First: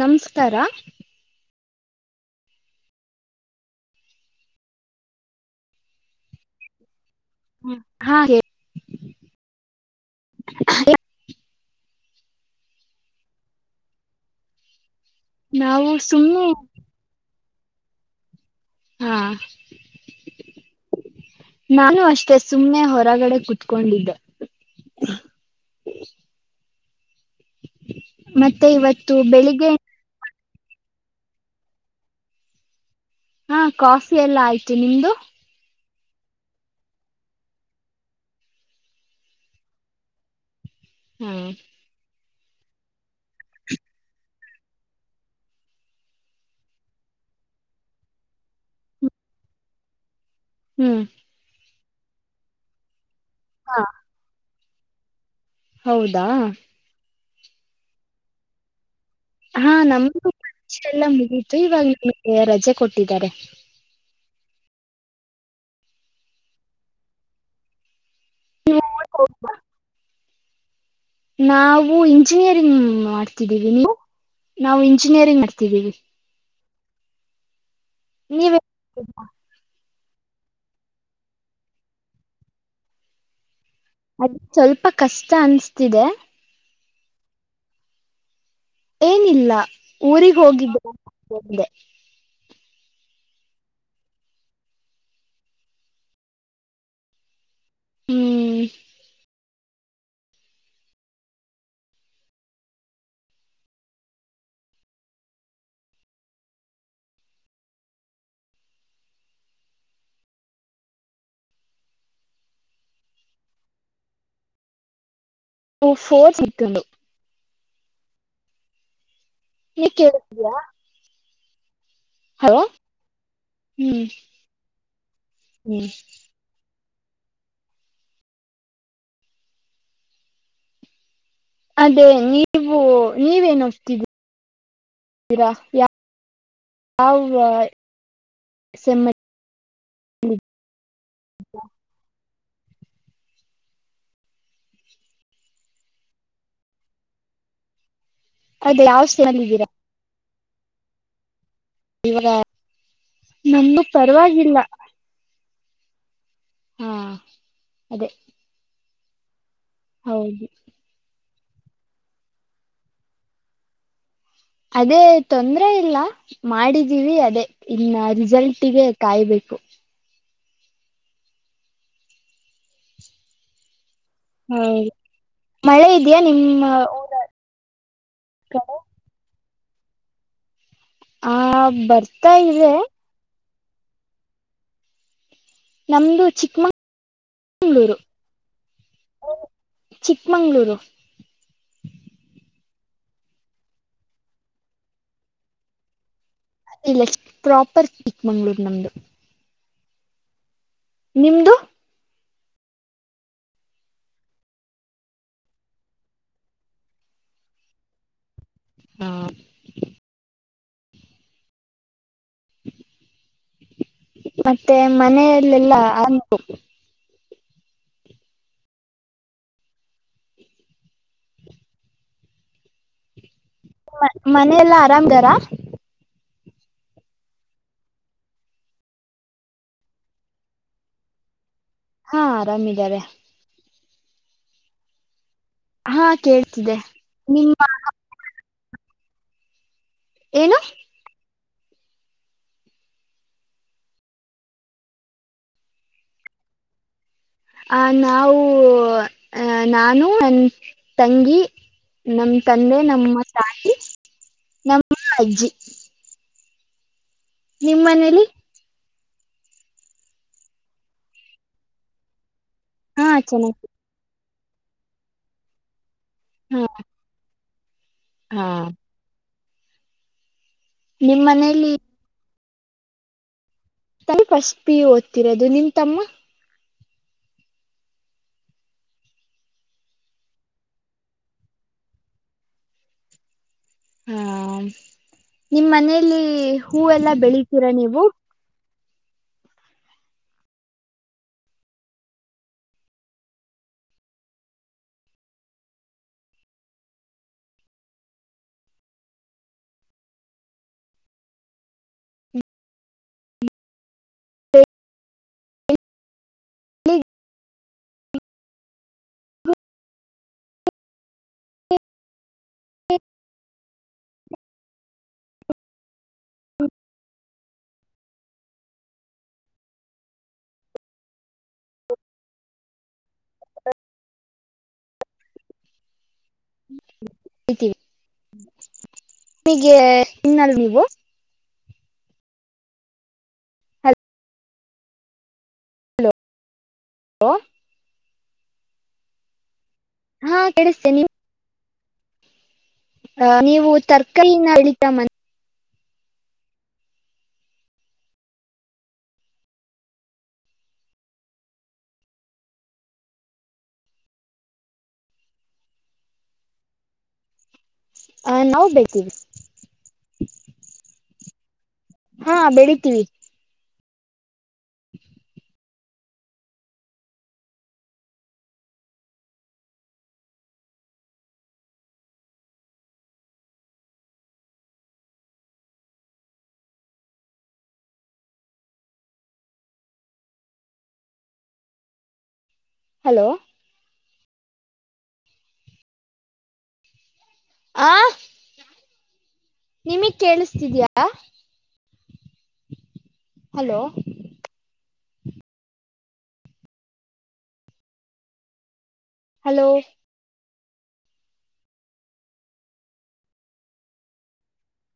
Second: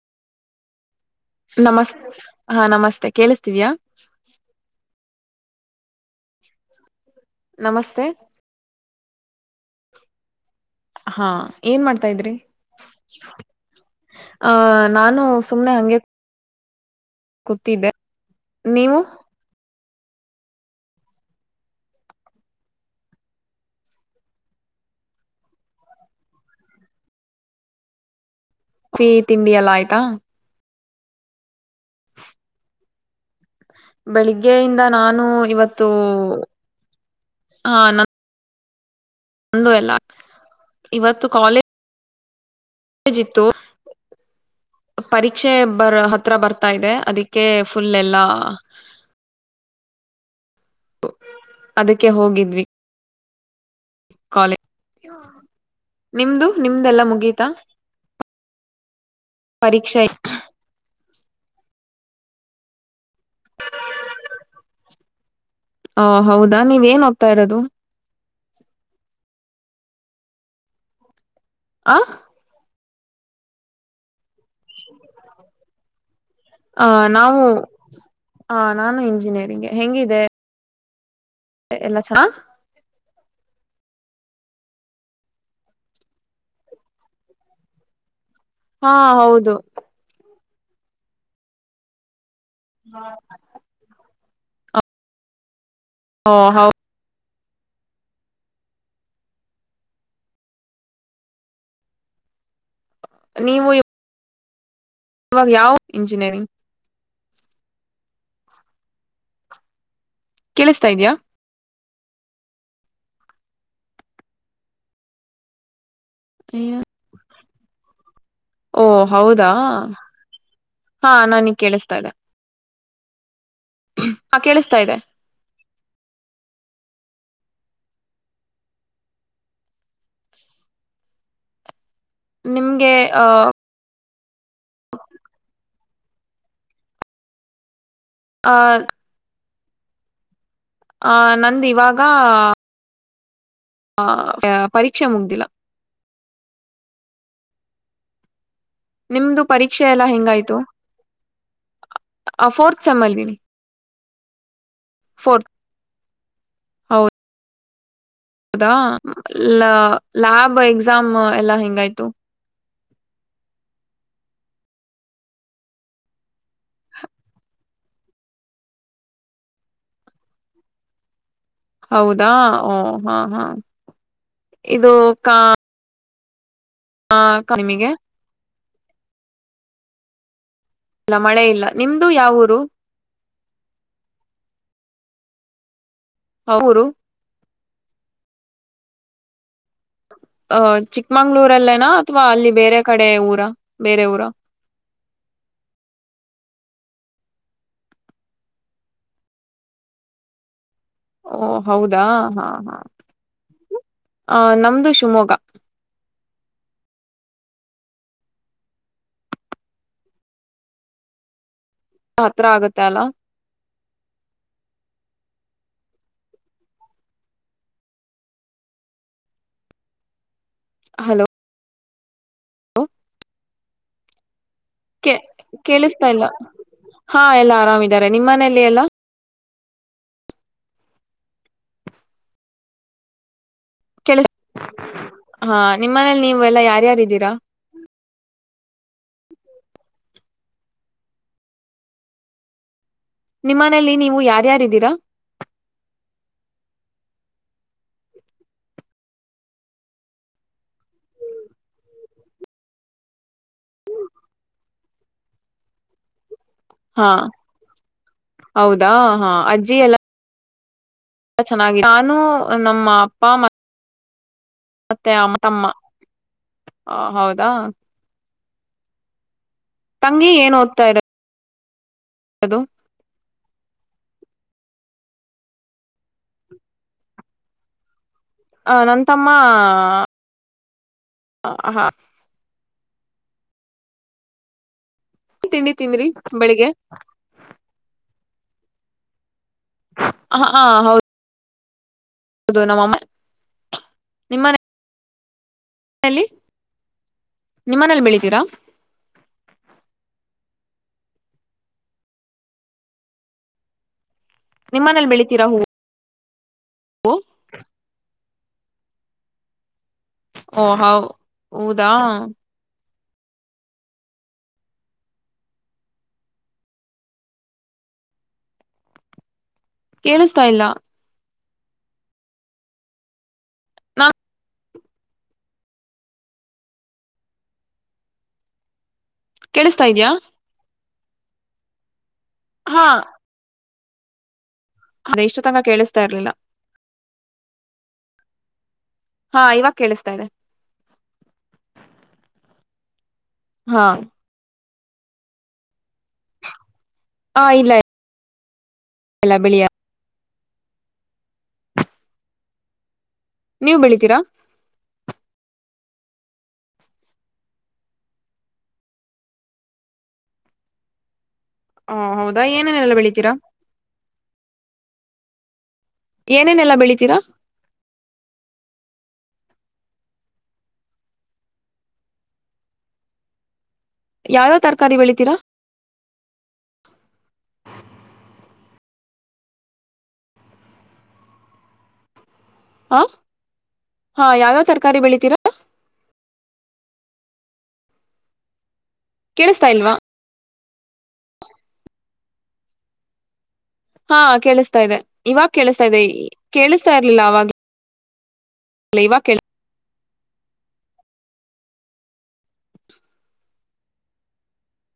ನಮಸ್ಕಾರ ನಮಸ್ ಹಾ ನಮಸ್ತೆ ಕೇಳಿಸ್ತವ್ಯಾ ಹ್ಮ ನಮಸ್ತೆ ಹಾಗಾ ಹೇಳ [inaudible] ಹಾ ಏನ್ ಮಾಡ್ತಾ ಇದ್ರಿ ಆ ನಾನು ಸುಮ್ನೆ ನಾವು ಹಗೆ ಸುಮ್ನೆ ಕೂತಿದ್ದೆ ನೀವು ಹಾ ನಾನು ಅಷ್ಟೆ ಸುಮ್ಮ್ನೆ ಹೊರಗಡೆ ಕುತ್ಕೊಂಡಿದ್ದೆ ಮತ್ತೆ ಟೀ ಇವತ್ತು ತಿಂಡಿ ಬೆಳಿಗ್ಗೆ ಎಲ್ಲ ಆಯ್ತಾ ಹಾ ಕಾಫಿ ಎಲ್ಲ ಆಯ್ತು ಬೆಳಿಗ್ಗೆಯಿಂದ ನಿಮ್ದು ನಾನು ಇವತ್ತು ಹಾ ನ ಒಂದು ಎಲ್ಲ ಇವತ್ತು ಹ್ಮ್ ಕಾಲೇಜ್ ಕಾಲೇಜ್ ಇತ್ತು ಪರೀಕ್ಷೆ ಬರ್ ಹತ್ರ ಬರ್ತಾ ಇದೆ ಅದಕ್ಕೆ ಫುಲ್ ಎಲ್ಲ ಹ್ಮ್ ಅದಕ್ಕೆ ಹೋಗಿದ್ವಿ ಹ ಕಾಲಿ ಹ ಹ ಹೌದಾ ನಿಮ್ದು ನಿಮ್ದೆಲ್ಲಾ ಮುಗೀ ತ್ತ ಹಾ ನಮಗೂಷ ಎಲ್ಲ ಮು ಇತ್ತು ಇವಾಗ ರಜೆ ಕೊಟ್ಟಿದ್ದಾರೆ ಹ ಹೌದಾ ನೀವ್ ಏನ್ ಹೋಗ್ತಾ ಇರೋದು ನೀ ಹ ನಾವು ಆ ಇಂಜಿನಿಯರಿಂಗ್ ಮಾಡ್ತಿದ್ದೀರಿ ನೀವು ನಾವು ಇಂಜಿನಿಯರಿಂಗ್ ದ್ದೀರಿ ಆ ನಾವು ನೀವ ಹ ನಾನು ಇಂಜಿನಿಯರಿಂಗ್ಗೆ ಹೆಂಗ [inaudible] ಎಲ್ಲಾ ಚಾ ಅದ ಸ್ವಲ್ಪ ಕಷ್ಟ ಅನ್ಸ್ತಿದೆ ಹಾ ಏನಿಲ್ಲ ಹೌದು ಊರಿಗ್ ಹೋಗಿದ್ದೆ [inaudible] ಹಾ [inaudible] ಹಾ ಹೌ ಹ್ಮ್ ನೀವು ಇವಾಗ ಯಾವ ಇಂಜಿನಿಯರಿಂಗ್ ಕೇಳಿಸ್ತಾ ಇದ್ಯಾ ಫೋ [unintelligible] ಹೂ ಹೌದಾ ನೀ ಕೇಳಿದ್ಯಾ ಹಾ ನಾನ ಕೇಳಿಸ್ತಾ ಇದೆ ಹಲೋ ಹ್ಮ್ ಹ ಕೇಳಿಸ್ತಾ ಇದೆ ಹ್ಮ್ ಅದೇ ನೀವು ನಿಮ್ಗೆ ಅ ನೀವೇನ್ ಓದು ಯ ಯಾವ ಆ ಹ್ಮ್ ಆ ನಂದ ಇವಾಗ ಹ ಪರೀಕ್ಷೆ ಮುಗ್ದಿಲ್ಲ ಅದೇ ಯಾವ ನಿಮ್ದು ಸೆಮಲ್ಲಿದ್ದೀರಾ ಪರೀಕ್ಷೆ ಎಲ್ಲಾ ಹೆಂಗಾಯ್ತು ಇವಾಗ ಆ ಫೋರ್ತ್ ಸೆಮ್ಮಾಲಿ ನಮ್ದು ಪರವಾಗಿಲ್ಲ ಹ ಹಾ ಅದೇ ಹಾ ಇ ಹೌದು ಲಾಭ ಎಕ್ಸಾಮ್ ಪಲ್ಲ ಹೆಂಗಾಯತು ಅದೇ ತೊಂದ್ರ ಇಲ್ಲ ಮಾಡಿದೀವಿ ಅದೇ ಇನ್ನ ರಿಸಲ್ಟಗೆ ಕಾಯ್ಬೇಕು ಹೌದಾ ಓ ಹಾ ಹಾ ಇದು ಕಾ [inaudible] ನಿಮ್ ಹಾ ನಿಮಗೆ ಹ [inaudible] ಇಲ್ಲ ಆ ಮಳೆ ಇಲ್ಲ ನಿಮ್ದು ಬರ್ತಾ ಯಾವಊರು ಇದೆ ನಮ್ಮದು ಊರು ಚಿಕ್ಕಮಗಳೂರು ಅಹ ಚಿಕ್ಕಮಂಗ್ಳೂರು ಚಿಕ್ಕಮಂಗ್ಳೂರಲ್ಲನಾ ಅಥ್ವಾ ಅಲ್ಲಿ ಬೇರೆ ಕಡೆ ಊರ ಬೇರೆ ಊರ ಇಲ್ಲ ಪ್ರಾಪರ್ ಚಿಕ್ ಮಂಗ್ಗಳೂರ್ ನಮ್ದು ಓ ನಿಮ್ದು ಹೌದಾ ಹ ಹಾ ಹಾ ಆ ನಮ್ದು ಶಿವಮೊಗ್ಗ ಹಾ ಹತ್ರ ಆಗತ್ತೆ ಅಲ್ಲ ಮತ್ತೆ ಮನೆಯಲ್ಲೆಲ್ಲು ಹಲೋ ಹ [inaudible] ಹ [inaudible] ಮನೆಯ ಎಲ್ಲಾ ಆರಾಮ್ ಧಾರ ಕೇಳಿಸ್ತಾ ಇಲ್ಲ ಹಾ ಎಲ್ಲ ಆರಾಮಿದ್ದಾರೆ ನಿಮ್ಮ್ ಮನೆಯಲ್ಲಿ ಎಲ್ಲ ಹಾ ಆರಾಮಿದ್ದಾರೆ ಕೇಳಿ ಹಾ ನಿಮ್ಮನೇಲಿ ನೀವೆ ಎಲ್ಲಾ ಯಾರ್ಯಾರಿದ್ದೀರಾ ನಿಮ್ಮ ಏನು?. ನಿಮ್ಮನೆಯಲ್ಲಿ ನೀವು ಯಾರ್ಯಾರಿದ್ದೀರಾ. - ಆ ನಾವು ಅ ನಾನು ನನ್ ತಂಗಿ, ನಮ ತಂದೆ ನಮ್ಮ ತಾಯಿ, ನಮ್ಮ ಅಜ್ಜಿ, - ನಿಮ್ಮ್ ಮನೇಲಿ., - ದಾ ಹಾ ಅ್ ಅಲ್ಲ [inaudible] ಚೆನ್ನ ನಾನು [unintelligible] ನಮ್ಮ ಹಾ ಅಪ್ಪಾ, ಮ- ಚೆನ್ನಾಗಿ ಮತ್ತೆ ಅಮ್ಮ, ತಮ್ಮ, ಹಾ - ಹ, ಹೌದು,,, ಹಾ [inaudible] ಹಾ [inaudible] ತಂಗಿ ಏನೋ- ನಿಮ್ ಮನೇಲಿ., - ಹಲೋ, ತ ಪಷ್ಟ ಪಿ ಓದ್ತಿರೋದು ನಿಂತಮ್ಮ., - ಆ ನ ತಮ್ಮ ಹ [inaudible] ಹಾ, ನಿಮ್ಮ್ ತಿಂಡಿ ತಿಂದ್ರಿ ಮನೇೆಯಲ್ಲಿ ಬೆಳಿಗ್ಗೆ ಹೂವೆಲ್ಲ ಬೆಳಿತೀರಾ ನೀವು. - ಹ ಹಾ, ಹೌದು., - ಹೌದು ನಮ್ಮಮ್ಮ ನಿಮ್ಮನೆ- ಲ್ಲಿ ನಿಮ್ಮನೇಲ್ಲಿ ಬೆಳಿತೀರಾ. - ನಿಮ್ಮನೇಲಿ ಬೆಳಿತ [unintelligible] ರ [inaudible] ಓ ಹ, ಹೌದಾ,,,, - ಕೇಳಿಸತಾ ಇಲ್ಲ. ನಾ [inaudible] ಹವಿ [unintelligible] ನಿಗೆ ಕೇಳಿಸ್ತಾ ಇದ್ಯಾ ಇನ್ನಲ್ ನೀವು. - ಹಾ,, ಅರೆಷ್ಟ [inaudible] ತಂಗ ಕೇಳಿಸ್ತಾ ಇರ್ಲಿಲ್ಲ. - ಹಲೋ ಹಾ, ಇವತ್ತು- ಹಾ ಕಿಸೇ ನಿ ನೀವು ಹಾ ತರ್ಕಿನ [inaudible] ಮ [inaudible] ಹಾ, ಇಲ್ಲ- ಲ್ಲ ಬೆಳಿಯ [inaudible] ನೀವು ಬೆಳಿತೀರಾ ಹ ನಾವು ಬೇಕಿವ- [unintelligible] ಹ ಹೌದಾ ಏನೇನೆಲ್ಲ ಬೆಳಿತೀರಾ.. - [unintelligible] [unintelligible] ಏನೇನೆಲ್ಲ ಬೆಳಿತೀರಾ ಯಾವ್ಯಾವ ತರಕಾರಿ ಬೆಳಿತೀರಾ ಹ ಹಲೋ ಹಾ ಯಾವ್ಯಾವ್ ತರಕಾರಿ ಬೆಳಿತೀರಾ ಆ ಕೇಳಿಸ್ತಾ ಇಲ್ವಾ ನಿಮಗ್ ಕೇಳಸ್ ಿದಿಯಾ ಹಾ ಕೇಳಿಸ್ತಾ ಇದೆ ಇವಾಗ ಕೇಳಿಸಸ್ತಾ ಇದೆ ಕೇಳಿಸತಾ ಇರ್ಲಿಲ್ಲ ಅವಾಗ ಇವಾಗ ಕೇಳ ಹಲೋ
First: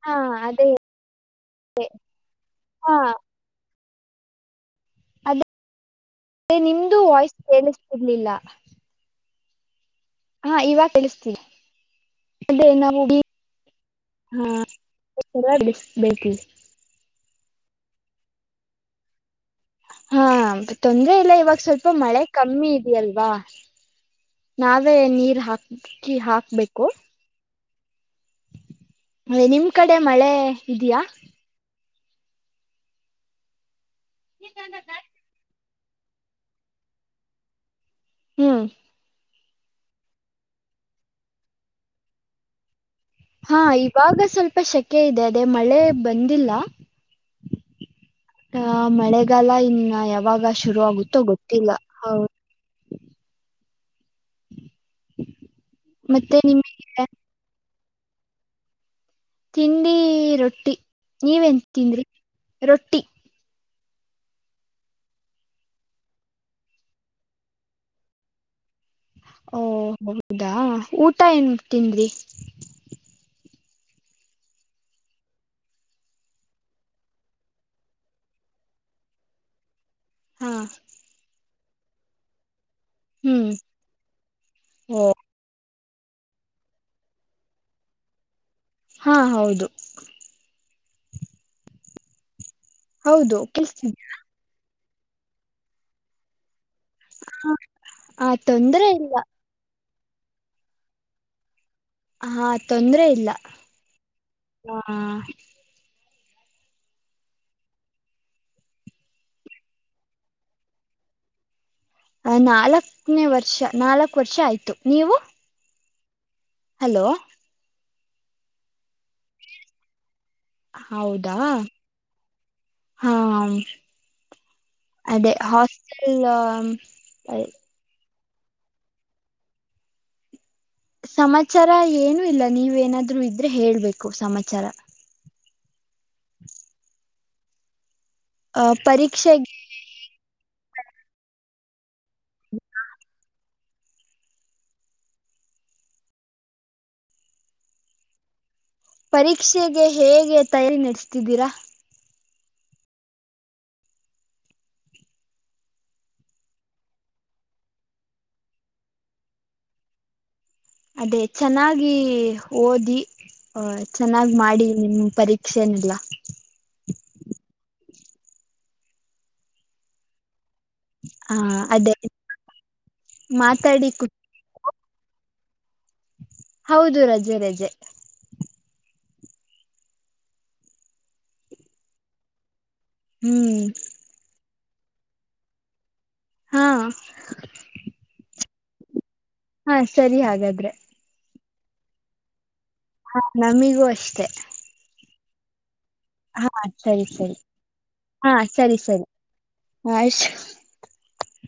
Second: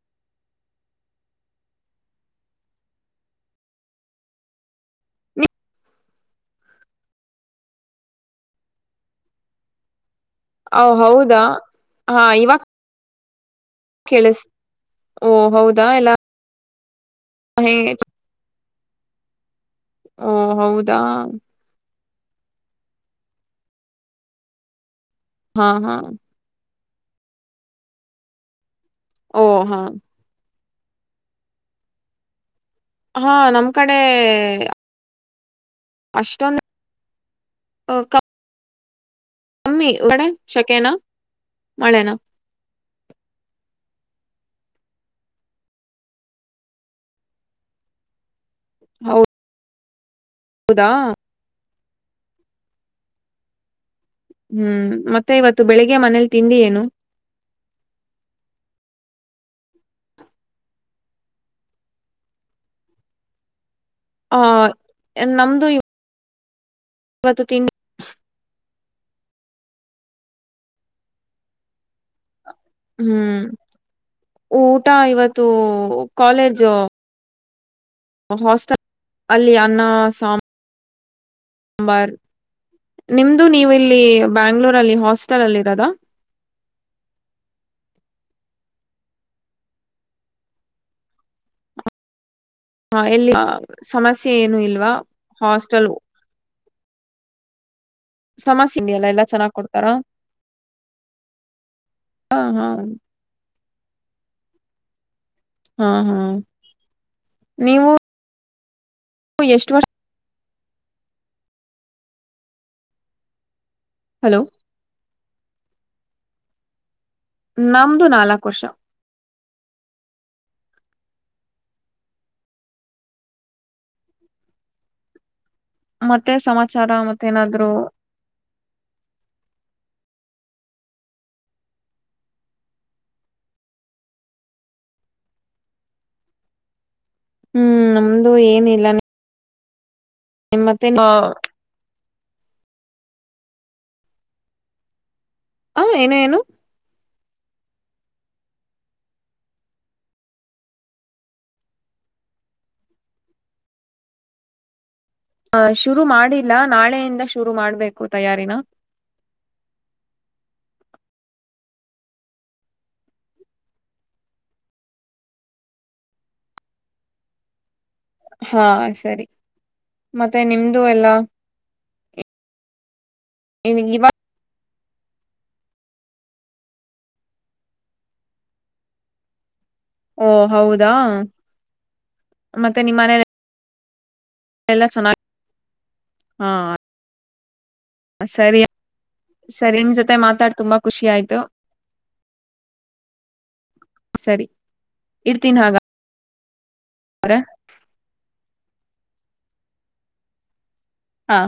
ಹಾ ಅದೇ ಹಾ ಅದ ನಿಮ್ದೂ ವಾಯ್ಸ್ ಕೇಳಿಸ್ತಿರ್ಲಿಲ್ಲ ಹಾ ಹೊ ಇವಾಗ ಹೌದಾ ಕೇಳಿಸ್ತೀವಿ ಹಾ ಇವ ಹಾ [unintelligible] ಬೇಕ ಹ ಹಾ ಹೌದಾ ತೊಂದ್ರೆ ಇಲ್ಲ ಇವಾಗ ಸ್ವಲ್ಪ ಮಳೆ ಕಮ್ಮಿ ಇದಲ್ವಾ ನ ಆದ್ರೆ ನೀರ್ ಹಾ ಹಾ ಹಾಕಿ ಹಾಕ್ಬೇಕು ಕೂ ಮತ್ತೆ ಓ ನಿಮ್ ಹಾ ಕಡೆ ಮಳೆ ಇದಯಾ ಹಾ ನಮ ಕಡೆ ಅಷ್ಟಂದು ಹ್ಮ್ ಮಮ್ಮಿ ಹಿಕ್ಡೆೆ ಶಕೆ ನ ಮಳೆ ನ ಹಾ ಇವಾಗ ಸ್ವಲ್ಪ ಶಕೆ ಇದೆ ಅದೇ ಮಳೆ ಬಂದಿಲ್ಲ ಹ ಮಳೆಗಾಲ ಇನ್ನು ಹ ಯಾಗ ಶುರು ಹೌದಾ ಆಗುತ್ತೋ ಗೊತ್ತಿಲ್ಲ ಹೌ ಹ್ಮ್ ಮತ್ತೆ ಇವತ್ತು ಬೆಳಿಗ್ಗೆ ಮನೇಲಿ ಮತ್ತೆ ತಿಂಡಿ ಏನು ನಿಮಗೆ ತಿಂಡಿ ರೊಟ್ಟಿ ನೀವನ್ ತಿಂದ್ರಿ ರೊಟ್ಟಿ ಹ ನಮ್ದು ಇವತ್ತು ತಿಂಡಿ ಓ ಹೌದಾ ಊಟ ಏನ್ ತಿಂದ್ರಿ ಹ್ಮ್ ಊಟ ಇವತ್ತು ಕಾಲೇಜು ಹಾಸ್ಟೆಲ್ ಅಲ್ಲಿ ಅನ್ನ ಹಾ ಸಂಬಾರ್ ನಿಮ್ದು ಹ್ಮ್ ನೀವು ಇಲ್ಲಿ ಬ್ಯಾಂಗ್ಳೂರಲ್ಲಿ ಓ ಹಾಸ್ಟೆಲ್ ಅಲ್ಲಿ ಇರೋದ ಹಾ ಹೌದು ಹಾ ಎಲ್ಲಿ ಹೌದು ಕೇಳಿಸ್ತಿದ್ಯಾ ಸಮಸ್ಯೆ ಏನು ಇಲ್ವಾ ಹಾಸ್ಟಲ್ ಹ [inaudible] ಸಮಸಂಡಿಯಲ್ಲ ಎಲ್ಲ ಚನ್ನಾಗ್ ಕೊಡ್ತಾರೆ ಕಾರೋ [unintelligible] ಹಾ ತೊಂದ್ರೆ ಇಲ್ಲ ಹಾ ಹಾ ಹಾ ನೀವು ಎಷ್ಟ ವರ್ಷ ಅ ನಾಲ್ಕನೇ ವರ್ಷ ನಾಲ್ಕು ವರ್ಷ ಹಲೋ ಆಯಿತು ನೀವು ಹಲೋ ನಮ್ದು ನಾಲ್ಕು ವರ್ಷ ಹೌದಾ ಹಾ ಅದೇ ಹಾಸ್ಟೆಲ್ ಮತ್ತೆ ಸಮಾಚಾರ ಮತ್ತೇಏನಾದ್ರು ಸಮಾಚಾರ ಏನು ಇಲ್ಲ ನೀವೇಏನಾದ್ರು ಇದ್ರೆ ಹೇಳ್ಬೇಕು ಸಮಾಚಾರ ಹ್ಮ್ ಅ ಏನಿಲ್ಲ ಪರೀಕ್ಷೆಗೆೆ ಹ [inaudible] ನಿಮ್ ಮತ್ತೆ ಹ ಏನು ಏನು ಪರೀಕ್ಷೆಗೆ ಹೇಗೆ ತಯಾರಿ ನಡೆಸ್ತಿದ್ದೀರಾ ಹ ಶುರು ಮಾಡಿಲ್ಲ ನಾಳೆಯಿಂದ ಶುರು ಮಾಡ್ಬೇಕು ತಯಾರಿನ ಅದೇ ಚೆನ್ನಾಗಿ ಓದಿ ಅ ಚೆನ್ನಾಗಿ ಮಾಡಿ ನಿಮ ಪರೀಕ್ಷೆನೆಲ್ಲ ಹಾ ಸರಿ ಮತ್ತೆ ಮತ್ತೆ ನಿಮ್ದು ಎಲ್ಲ ಹ ಅದೇ ಮಾತಾಡಿ ಕು ಹೌದು ರಜೆ ರಜೆ ಓ ಹೌದಾ ಮತ್ತೆ ನಿಮ್ಮ ಮನೇ ಹ್ಮ್ ಲ್ಲ ಚನ್ನ ಹಾ ಸರಿ ಹಾ ಸರಿ ನಿಮ್ ಜೊತೆ ಮಾತಾಡ್ ಹಾಗಾದ್ರೆ ತುಂಬಾ ಖುಷಿ ಆಯ್ತು ಹ ನಮಿಗು ಅಷ್ಟ ಇಡ್ತೀನ ಹಾಗ ಹೌ ಹಾ ಸರಿ ಸರಿ ಹಾ ಸರಿ ಸರಿ ಆಯ್ತು ಹಾ